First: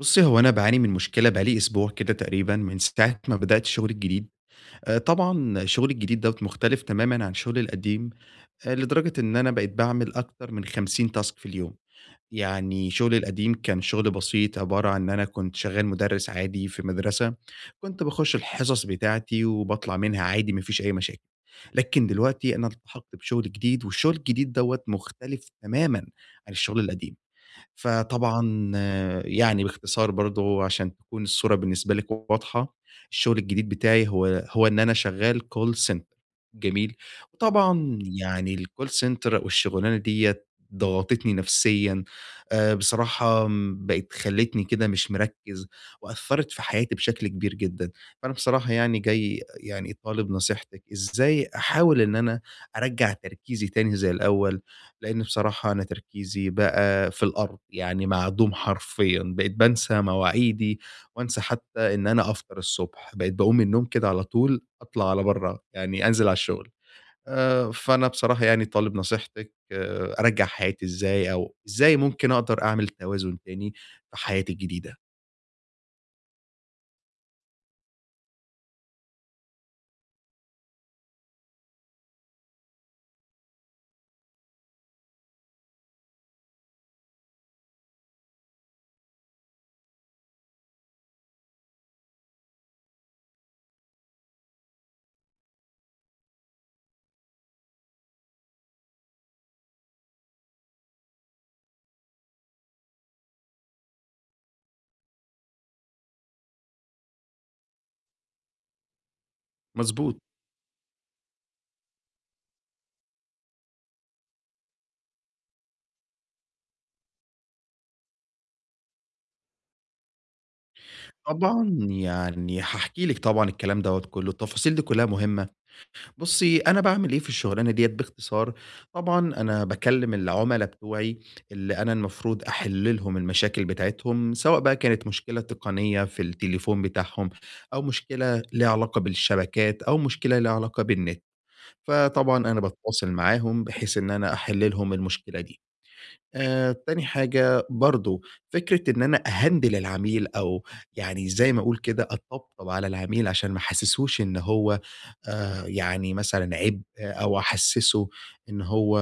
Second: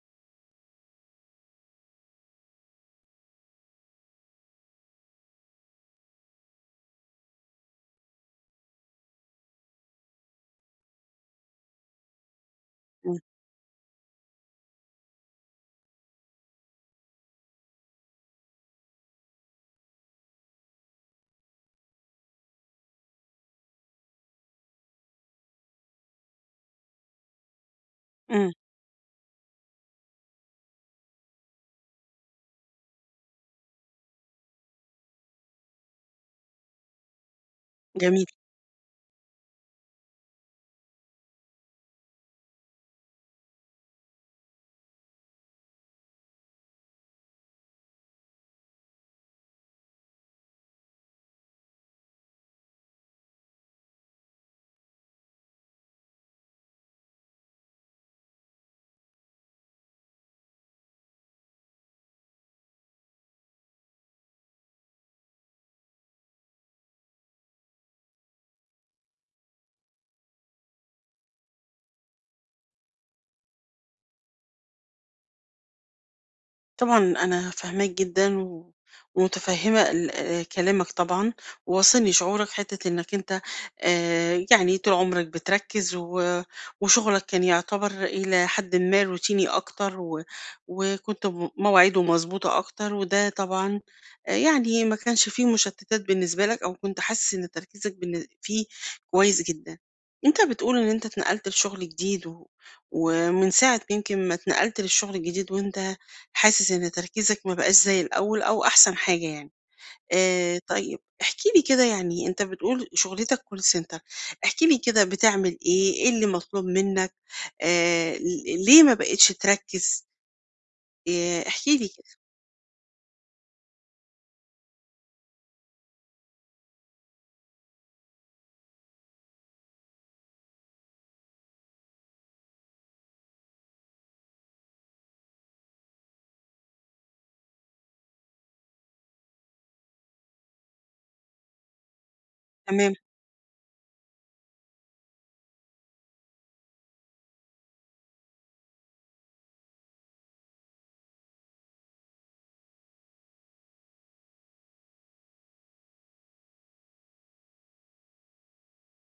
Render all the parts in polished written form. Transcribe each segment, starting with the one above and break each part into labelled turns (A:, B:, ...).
A: بُصّي، هو أنا باعاني من مشكلة بقى لي أسبوع كده تقريبًا من ساعة ما بدأت شغلي الجديد. طبعًا شغلي الجديد دوّة مختلف تمامًا عن شغلي القديم، لدرجة إن أنا بقيت باعمل أكتر من 50 تاسك في اليوم. يعني شغلي
B: إمم،
A: القديم كان شغل بسيط، عبارة عن إن أنا كنت شغّال مُدرِّس عادي في مدرسة، كنت باخُش الحصص بتاعتي وباطلع منها عادي ما فيش أي مشاكل. لكن دلوقتي أنا التحقت بشغل جديد والشغل الجديد دوّة مختلف تمامًا عن الشغل القديم.
B: إمم،
A: فطبعًا يعني باختصار برضه عشان تكون الصورة بالنسبة لِك واضحة، الشغل الجديد بتاعي هو إن أنا شغال call center جميل، وطبعًا
B: جميل.
A: يعني الcall center والشغلانة ديّة ضغطتني نفسيًا، بصراحة م بقت خلّتني كده مش مركّز، وأثّرت في حياتي بشكل كبير جدًا، فأنا بصراحة يعني جاي يعني طالب نصيحتِك إزاي أحاول إن أنا أرجّع تركيزي تاني زي الأول؟ لإن بصراحة أنا تركيزي بقى في الأرض، يعني معدوم حرفيًا، بقيت بانسى مواعيدي وانسى حتى إن أنا أفطر الصبح، بقيت باقوم من النوم كده على طول أطلع على برّه، يعني أنزل على الشغل. فأنا بصراحة يعني طالب نصيحتِك آه، أرجّع حياتي إزاي أو إزاي ممكن أقدر أعمل توازن تاني في حياتي الجديدة؟
B: طبعًا أنا فاهماك جدًا و ومتفهمة ال كلامك طبعًا، وواصلني شعورك حتة إنك أنت يعني طول عمرك بتركز و وشغلك كان يعتبر إلى حدٍ ما روتيني أكتر و وكنت مواعيده مضبوطة أكتر، وده طبعًا يعني ما كانش فيه مشتتات بالنسبة لك أو كنت حاسس إن تركيزك فيه كويس جدًا. أنت بتقول إن أنت اتنقلت لشغل جديد و ومن ساعة يمكن ما اتنقلت للشغل الجديد وأنت حاسس إن تركيزك ما بقاش زي الأول أو أحسن حاجة يعني.
A: مضبوط،
B: طيب احكِ لي كده يعني أنت بتقول شُغلتك call center، احكِ لي كده بتعمل إيه، إيه اللي مطلوب منّك، ل ليه ما بقيتش تركّز، احكِ
A: طبعًا
B: لي كده.
A: يعني هاحكي لِك طبعًا الكلام دوّة كُلّه، التفاصيل دي كُلّها مهمة. بُصّي، أنا باعمل إيه في الشغلانة ديّة باختصار، طبعًا أنا باكلّم العُملا بتوعي اللي أنا المفروض أحِل لهم المشاكل بتاعتهم، سواء بقى كانت مشكلة تقنية في التليفون بتاعهم أو مشكلة ليها علاقة بالشبكات أو مشكلة ليها علاقة بالنت، فطبعًا أنا
B: تمام،
A: باتواصل معاهم بحيث إن أنا أحِل لهم المشكلة دي. تاني حاجة برضه فكرة إن أنا أهندل العميل أو يعني زي ما أقول كده أطبطب على العميل عشان ما أحسسهوش إن هو يعني مثلًا عبء أو أحسسه إن هو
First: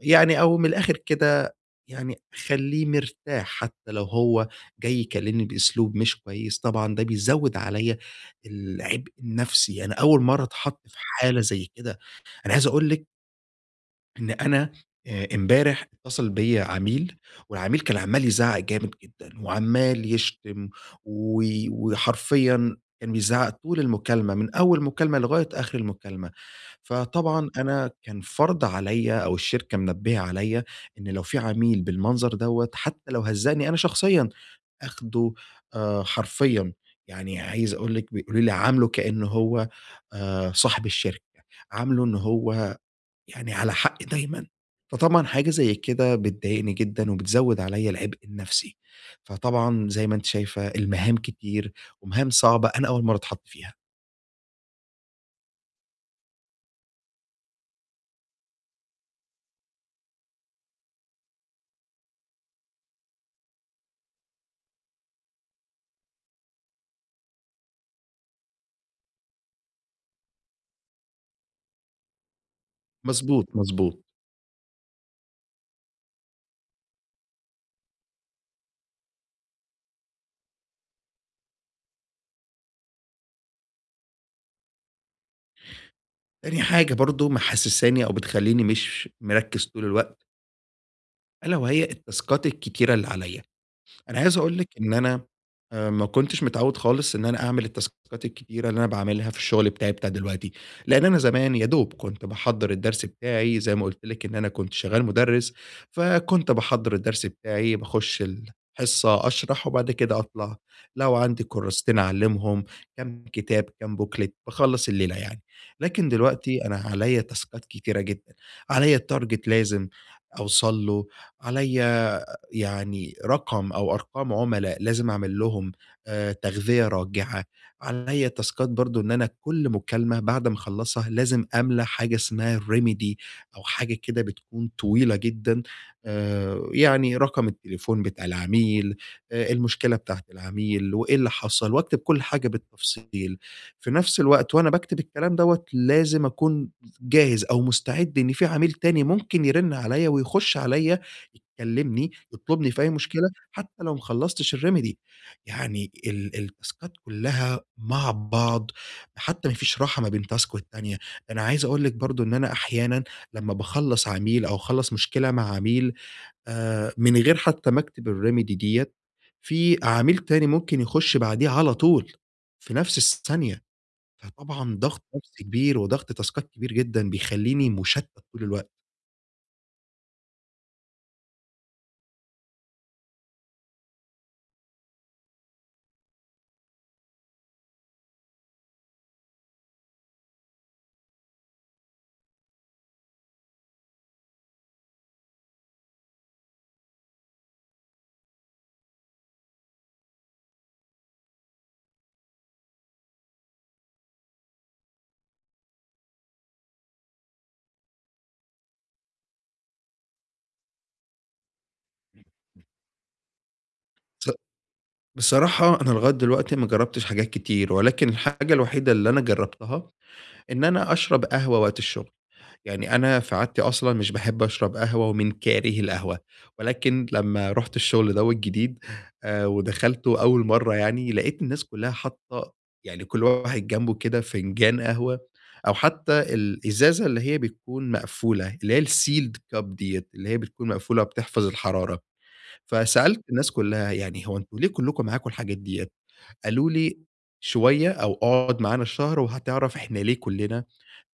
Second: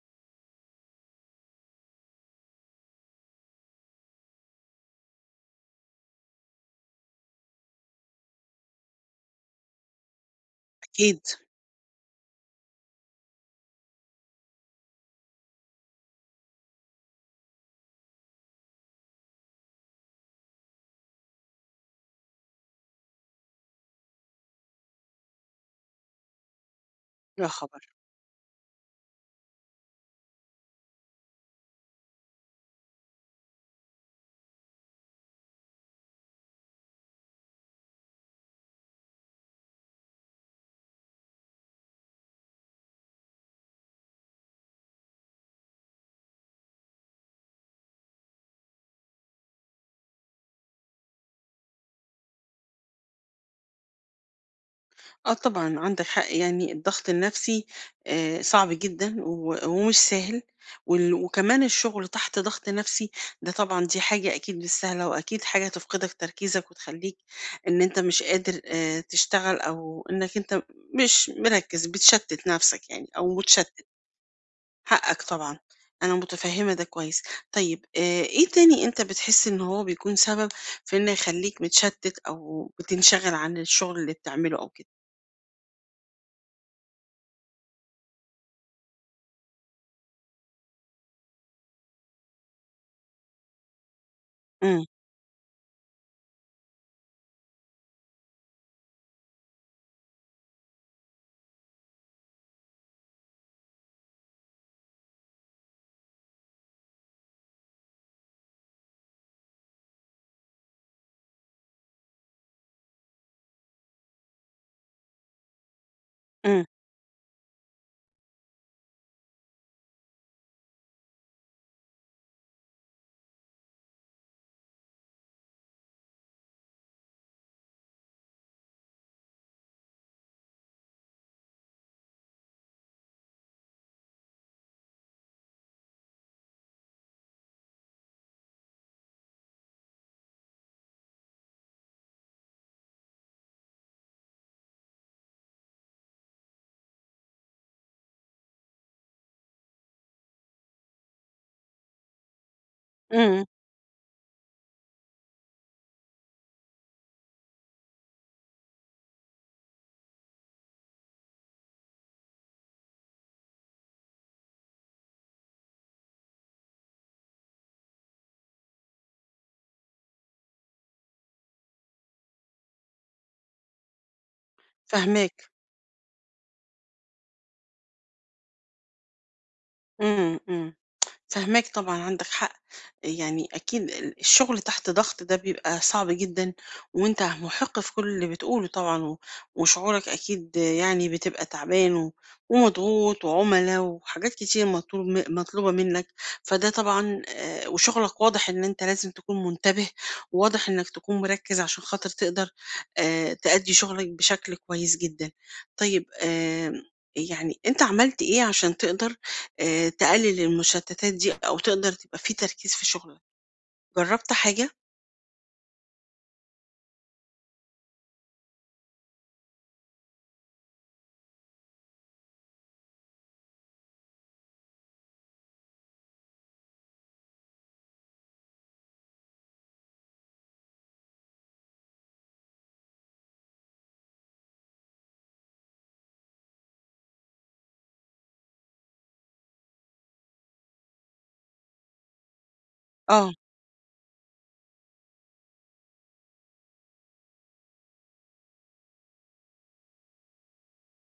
A: يعني أو من الآخر كده يعني أخلّيه مرتاح حتى لو هو جاي يكلمني بأسلوب مش كويس، طبعًا ده بيزود عليَّ العبء النفسي، أنا أول مرة أتحط في
B: أكيد.
A: حالة زي كده، أنا عايز أقول لِك إن أنا امبارح اتصل بيّا عميل، والعميل كان عمّال يزعّق جامد جدًا، وعمّال يشتم و وحرفيًا كان بيزعّق طول المكالمة، من أول مكالمة لغاية آخر المكالمة.
B: يا
A: فطبعًا
B: خبر!
A: أنا كان فرض عليّا أو الشركة منبّهة عليّا إن لو في عميل بالمنظر دوّة، حتى لو هزّقني أنا شخصيًا، آخده حرفيًا، يعني عايز أقول لِك بيقولوا لي: "عامله كإنه هو صاحب الشركة، عامله إن هو يعني على حق دايمًا، فطبعًا حاجة زي كده بتضايقني جدًا وبتزوّد عليَّ العبء النفسي، فطبعًا زي ما أنتِ شايفة المهام كتير ومهام صعبة أنا أول مرة أتحط فيها.
B: آه طبعًا عندك حق، يعني الضغط النفسي صعب جدًا و ومش سهل، وكمان الشغل تحت ضغط نفسي ده طبعًا دي حاجة أكيد مش سهلة، وأكيد حاجة تفقدك تركيزك وتخلّيك إن أنت مش قادر تشتغل أو إنك أنت مش مركّز، بتشتِّت نفسك يعني أو
A: مضبوط،
B: متشتِّت،
A: مضبوط.
B: حقك طبعًا، أنا متفهّمة ده كويس. طيب إيه تاني أنت بتحس إن هو بيكون سبب في إنه يخلّيك متشتِّت أو بتنشغل عن الشغل اللي بتعمله أو كده؟
A: تاني حاجة برضه محسّساني أو بتخلّيني مش مركّز طول الوقت، ألا وهي التاسكات الكتيرة اللي عليَّ. أنا عايز أقول لِك
B: إمم،
A: إن أنا ما كنتش متعوّد خالص إن أنا أعمل التاسكات الكتيرة اللي أنا باعملها في الشغل بتاعي بتاع دلوقتي، لإن أنا زمان يا دوب كنت باحضّر الدرس بتاعي زي ما قُلت لِك إن أنا كنت شغّال مُدرِّس، فكنت باحضّر الدرس بتاعي، باخُش الحصة أشرح وبعد كده أطلع، لو عندي كُرّاستين أعلّمهم، كام كتاب، كام booklet، باخلّص الليلة يعني. لكن دلوقتي
B: إمم.
A: أنا عليّا تاسكات كتيرة جدًا، عليّا target لازم أوصل له، عليّا يعني رقم أو أرقام عُملاء لازم أعمل لهم تغذية راجعة، عليّا تاسكات برضه إن أنا كل مكالمة بعد ما أخلّصها لازم أملى حاجة اسمها remedy أو حاجة كده بتكون طويلة جدًا، يعني رقم التليفون بتاع العميل، المشكلة بتاعة العميل وإيه اللي حصل وأكتب كل حاجة بالتفصيل. في نفس الوقت وأنا باكتب الكلام دوّة لازم أكون جاهز أو مستعد إن في عميل تاني ممكن يرن عليّا ويخُش عليّا يكلمني، يطلبني في أي مشكلة،
B: إمم،
A: حتى لو ما خلّصتش الريميدي، يعني التاسكات كلّها مع بعض، حتى ما فيش راحة ما بين تاسك والتانية، أنا عايز أقول لِك برضه إن أنا أحيانًا لمّا باخلّص عميل أو أخلّص مشكلة مع عميل من غير حتى ما اكتب الريميدي ديّة، في عميل تاني ممكن يخش بعديه على طول، في نفس الثانية، فطبعًا ضغط نفسي
B: فاهماك،
A: كبير وضغط تاسكات كبير جدًا، بيخلّيني مشتت طول الوقت.
B: إمم، إمم. فاهماك طبعًا، عندك حق، يعني أكيد الشغل تحت ضغط ده بيبقى صعب جدًا، وأنت مُحِق في كل اللي بتقوله طبعًا، و وشعورك أكيد يعني بتبقى تعبان و ومضغوط وعُملا وحاجات كتير مطلوبة منك، فده طبعًا وشغلك واضح إن أنت لازم تكون منتبه، وواضح إنك تكون مركّز عشان خاطر تقدر تأدّي شغلك بشكل كويس جدًا. طيب يعني أنت عملت إيه عشان تقدر تقلل المشتتات دي أو تقدر تبقى في تركيز في شغلك، جرّبت حاجة؟
A: بصراحة أنا لغاية دلوقتي ما جرّبتش حاجات كتير، ولكن الحاجة الوحيدة اللي أنا جرّبتها، إن أنا أشرب قهوة وقت الشغل، يعني أنا في عادتي أصلًا مش باحب أشرب قهوة ومن كاره القهوة، ولكن لمّا رُحت الشغل دوّة الجديد ودخلته أول مرّة يعني، لقيت الناس كلّها حاطّة يعني كل واحد جنبه كده فنجان قهوة، أو حتى الإزازة اللي هي بتكون مقفولة، اللي هي الsealed cup ديّة، اللي هي بتكون مقفولة وبتحفظ الحرارة، فسألت
B: آه،
A: الناس كلّها يعني هو أنتم ليه كلّكم معاكم الحاجات ديّة؟ قالوا لي: "شوية أو اقعد معانا الشهر وهتعرف إحنا ليه كُلّنا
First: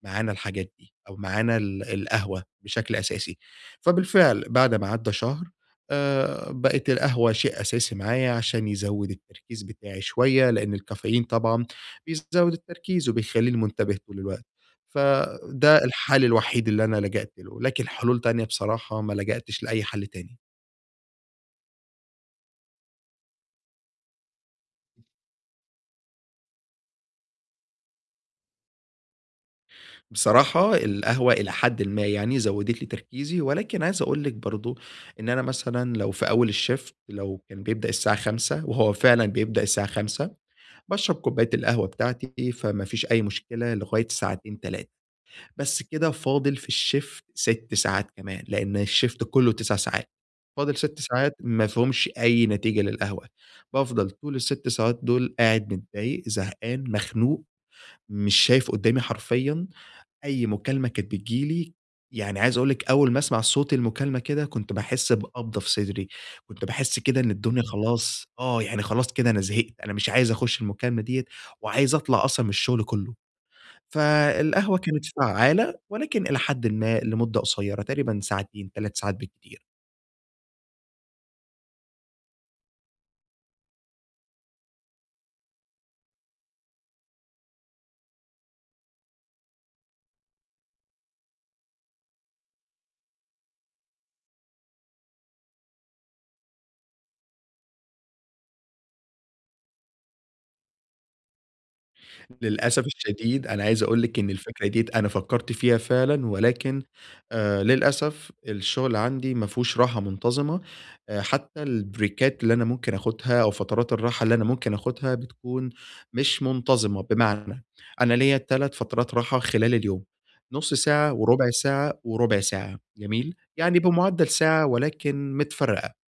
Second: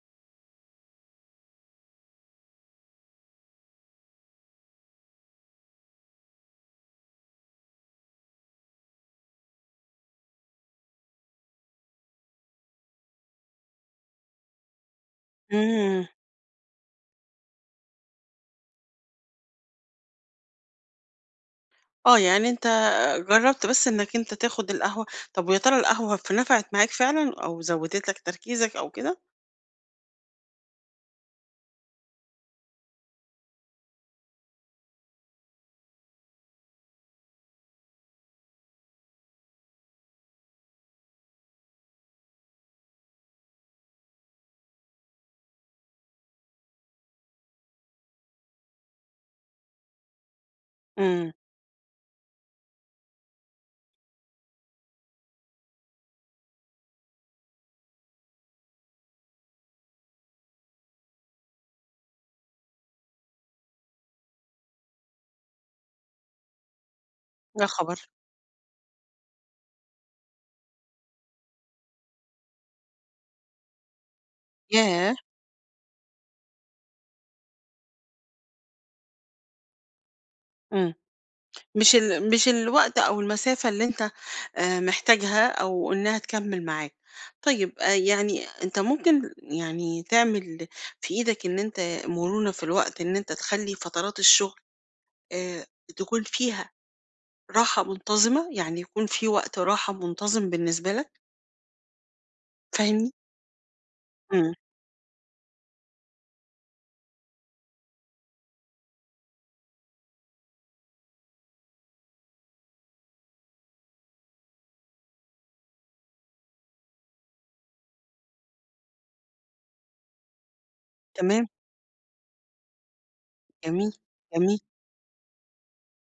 A: معانا الحاجات دي أو معانا القهوة بشكل أساسي." فبالفعل بعد ما عدّى شهر بقت القهوة شيء أساسي معايا عشان يزوّد التركيز بتاعي شوية، لإن الكافيين طبعًا بيزوّد التركيز وبيخلّيني منتبه طول الوقت. فده
B: إمم،
A: الحل الوحيد اللي أنا لجأت له، لكن حلول تانية بصراحة ما لجأتش لأي حل تاني.
B: آه. يعني أنت جرّبت بس إنك أنت تاخد القهوة، طب ويا ترى القهوة نفعت معاك فعلًا أو زودت لك تركيزك أو كده؟
A: بصراحة القهوة إلى حدٍ ما يعني زوّدت لي تركيزي، ولكن عايز أقول لِك برضه إن أنا مثلًا لو في أول الshift لو كان بيبدأ الساعة 17:00 وهو فعلًا بيبدأ الساعة 17:00 باشرب كوباية القهوة بتاعتي، فما فيش أي مشكلة لغاية ساعتين، 3 بس كده فاضل في الshift 6 ساعات كمان، لإن الshift كلّه 9 ساعات، فاضل 6
B: إمم،
A: ساعات ما فيهمش أي نتيجة للقهوة، بافضل طول ال6 ساعات دول قاعد متضايق، زهقان، مخنوق، مش شايف قدّامي حرفيًا أي مكالمة كانت بتيجي لي، يعني عايز أقول لِك أول ما أسمع صوت المكالمة كده كنت باحس بقبضة في صدري، كنت باحس كده إن الدنيا
B: يا خبر!
A: خلاص يعني خلاص كده أنا زهقت، أنا مش عايز أخش المكالمة ديّة وعايز أطلع أصلًا من الشغل كلّه. فالقهوة كانت
B: ياه!
A: فعّالة ولكن إلى حدٍ ما لمدة قصيّرة، تقريبًا ساعتين، 3 ساعات بالكتير.
B: إمم، مش الوقت أو المسافة اللي أنت محتاجها أو إنها تكمّل معاك. طيب يعني أنت ممكن يعني تعمل في إيدك إن أنت مرونة في الوقت، إن أنت تخلّي فترات الشغل آآ تكون فيها راحة منتظمة، يعني يكون في وقت راحة منتظم بالنسبة لك،
A: للأسف
B: فاهمني؟
A: الشديد أنا عايز أقول لِك إن
B: إمم،
A: الفكرة ديّة أنا فكّرت فيها فعلًا، ولكن للأسف الشغل عندي ما فيهوش راحة منتظمة، حتى البريكات اللي أنا ممكن آخُدها أو فترات الراحة اللي أنا ممكن آخُدها بتكون مش منتظمة، بمعنى أنا ليّا 3 فترات راحة خلال اليوم، نُص ساعة
B: تمام،
A: وربع ساعة وربع ساعة، جميل؟ يعني
B: جميل،
A: بمعدّل
B: جميل،
A: ساعة ولكن متفرّقة.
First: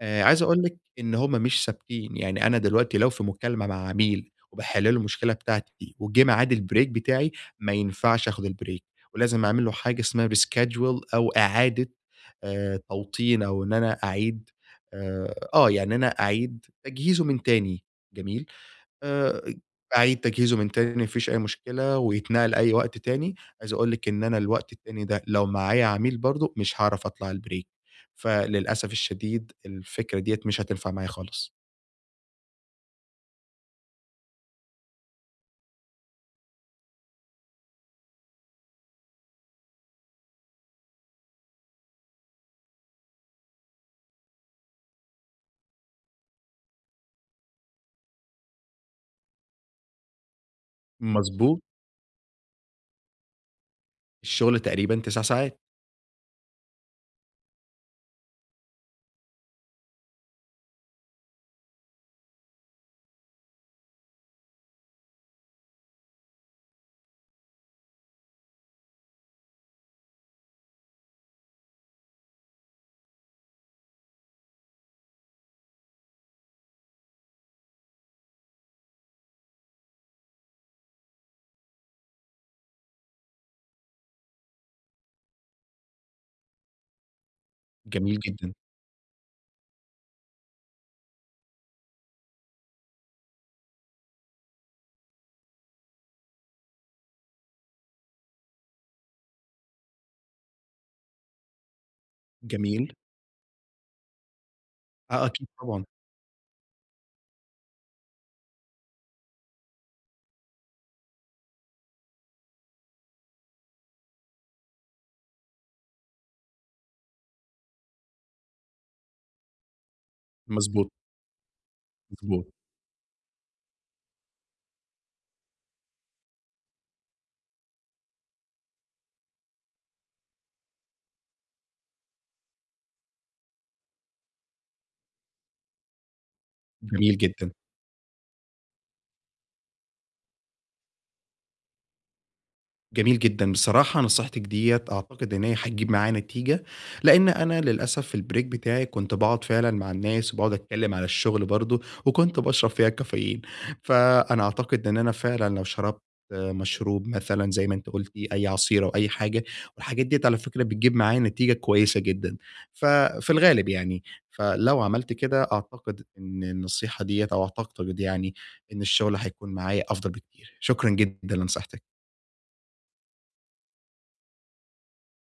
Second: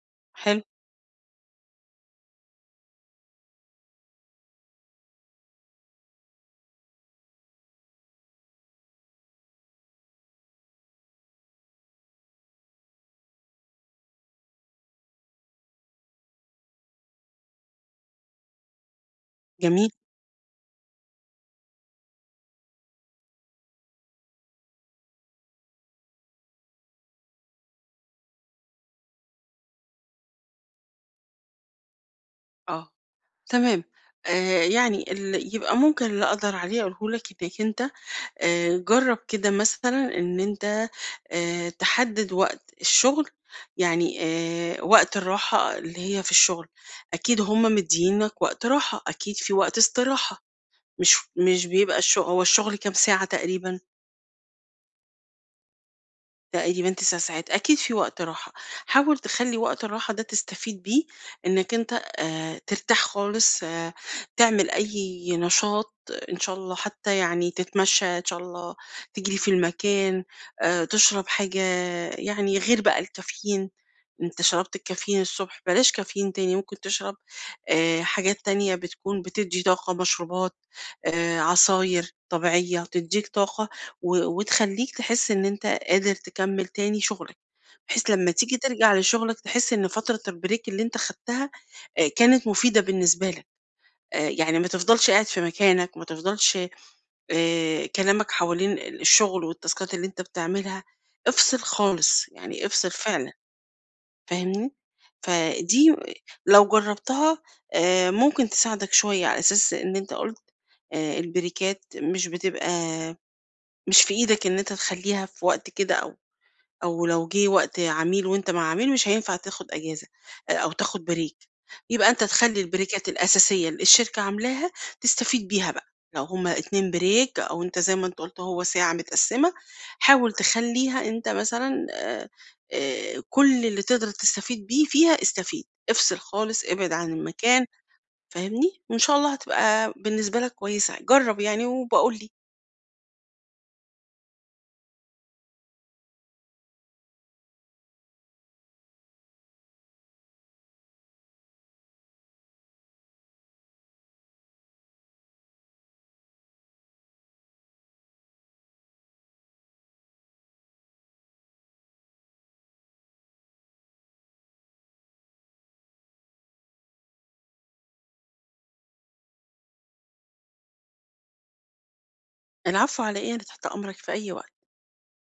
A: عايز أقول
B: حلو،
A: لِك إن هم مش ثابتين، يعني أنا دلوقتي لو في مكالمة مع عميل وباحل له المشكلة بتاعتي وجه ميعاد البريك بتاعي، ما ينفعش آخد البريك، ولازم أعمل له حاجة اسمها reschedule أو إعادة توطين أو إن أنا أعيد يعني إن أنا أعيد تجهيزه من تاني، جميل؟ آآ
B: جميل،
A: أعيد تجهيزه من تاني ما فيش أي مشكلة، ويتنقل أي وقت تاني، عايز أقول لِك إن أنا الوقت التاني ده لو معايا عميل برضه مش هاعرف أطلع الbreak، فللأسف الشديد الفكرة ديّة مش هتنفع معايا خالص.
B: آه، تمام. يعني يبقى ممكن اللي أقدر عليه أقوله لك إنك أنت جرّب كده مثلًا إن أنت تحدد وقت الشغل، يعني وقت الراحة اللي هي في الشغل، أكيد هُم مدّيينك وقت راحة، أكيد في وقت استراحة. مش
A: مضبوط،
B: مش بيبقى هو الشغل كام ساعة تقريبًا؟
A: الشغل تقريبًا 9 ساعات،
B: تقريبًا 9 ساعات، أكيد في وقت راحة، حاول تخلّي وقت الراحة ده تستفيد بيه إنك أنت ترتاح خالص، تعمل أي نشاط إن شاء الله حتى يعني تتمشى إن شاء الله، تجري في المكان، تشرب حاجة يعني غير بقى الكافيين، أنت شربت الكافيين الصبح بلاش كافيين تاني، ممكن تشرب حاجات تانية بتكون بتدّي طاقة، مشروبات، عصاير طبيعية تدّيك طاقة و وتخلّيك تحس إن أنت قادر تكمّل تاني شغلك، بحيث
A: جميل
B: لمّا
A: جدًا،
B: تيجي ترجع لشغلك تحس إن فترة الbreak اللي أنت خدتها كانت مفيدة بالنسبة لك، يعني ما تفضلش قاعد في مكانك، ما تفضلش كلامك حوالين الشغل والتاسكات اللي أنت بتعملها، افصل خالص، يعني افصل
A: جميل،
B: فعلًا، فاهمني؟
A: آه أكيد طبعًا،
B: فدي لو جرّبتها ممكن تساعدك شوية على أساس إن أنت قُلت البريكات مش في إيدك إن أنت تخلّيها في وقت كده أو لو جه وقت عميل وأنت مع عميل مش هينفع تاخد أجازة أو
A: مضبوط،
B: تاخد بريك، يبقى أنت
A: مضبوط،
B: تخلّي البريكات الأساسية اللي الشركة عاملاها تستفيد بيها بقى، لو هُم 2 بريك أو أنت زي ما أنت قُلت هو ساعة متقسمة، حاول تخلّيها أنت مثلًا كل اللي تقدر تستفيد بيه فيها استفيد، افصل خالص، ابعد عن
A: جميل جدًا.
B: المكان، فاهمني؟ وإن شاء الله هتبقى بالنسبة لك كويسة، جرّب يعني وابقى قُل لي.
A: جميل جدًا، بصراحة نصيحتك ديّة أعتقد إن هي هتجيب معايا نتيجة، لإن أنا للأسف في الbreak بتاعي كنت باقعد فعلًا مع الناس وباقعد أتكلم على الشغل برضه، وكنت باشرب فيها كافيين، فأنا أعتقد إن أنا فعلًا لو شربت مشروب مثلًا زي ما أنتِ قلتِ، أي عصير أو أي حاجة، والحاجات ديّة على فكرة بتجيب معايا نتيجة كويسة جدًا، ففي الغالب يعني، فلو عملت كده أعتقد إن النصيحة ديّة أو أعتقد يعني إن الشغل هيكون معايا أفضل بكتير، شكرًا جدًا لنصيحتِك.
B: العفو على إيه، أنا تحت أمرك في أي وقت.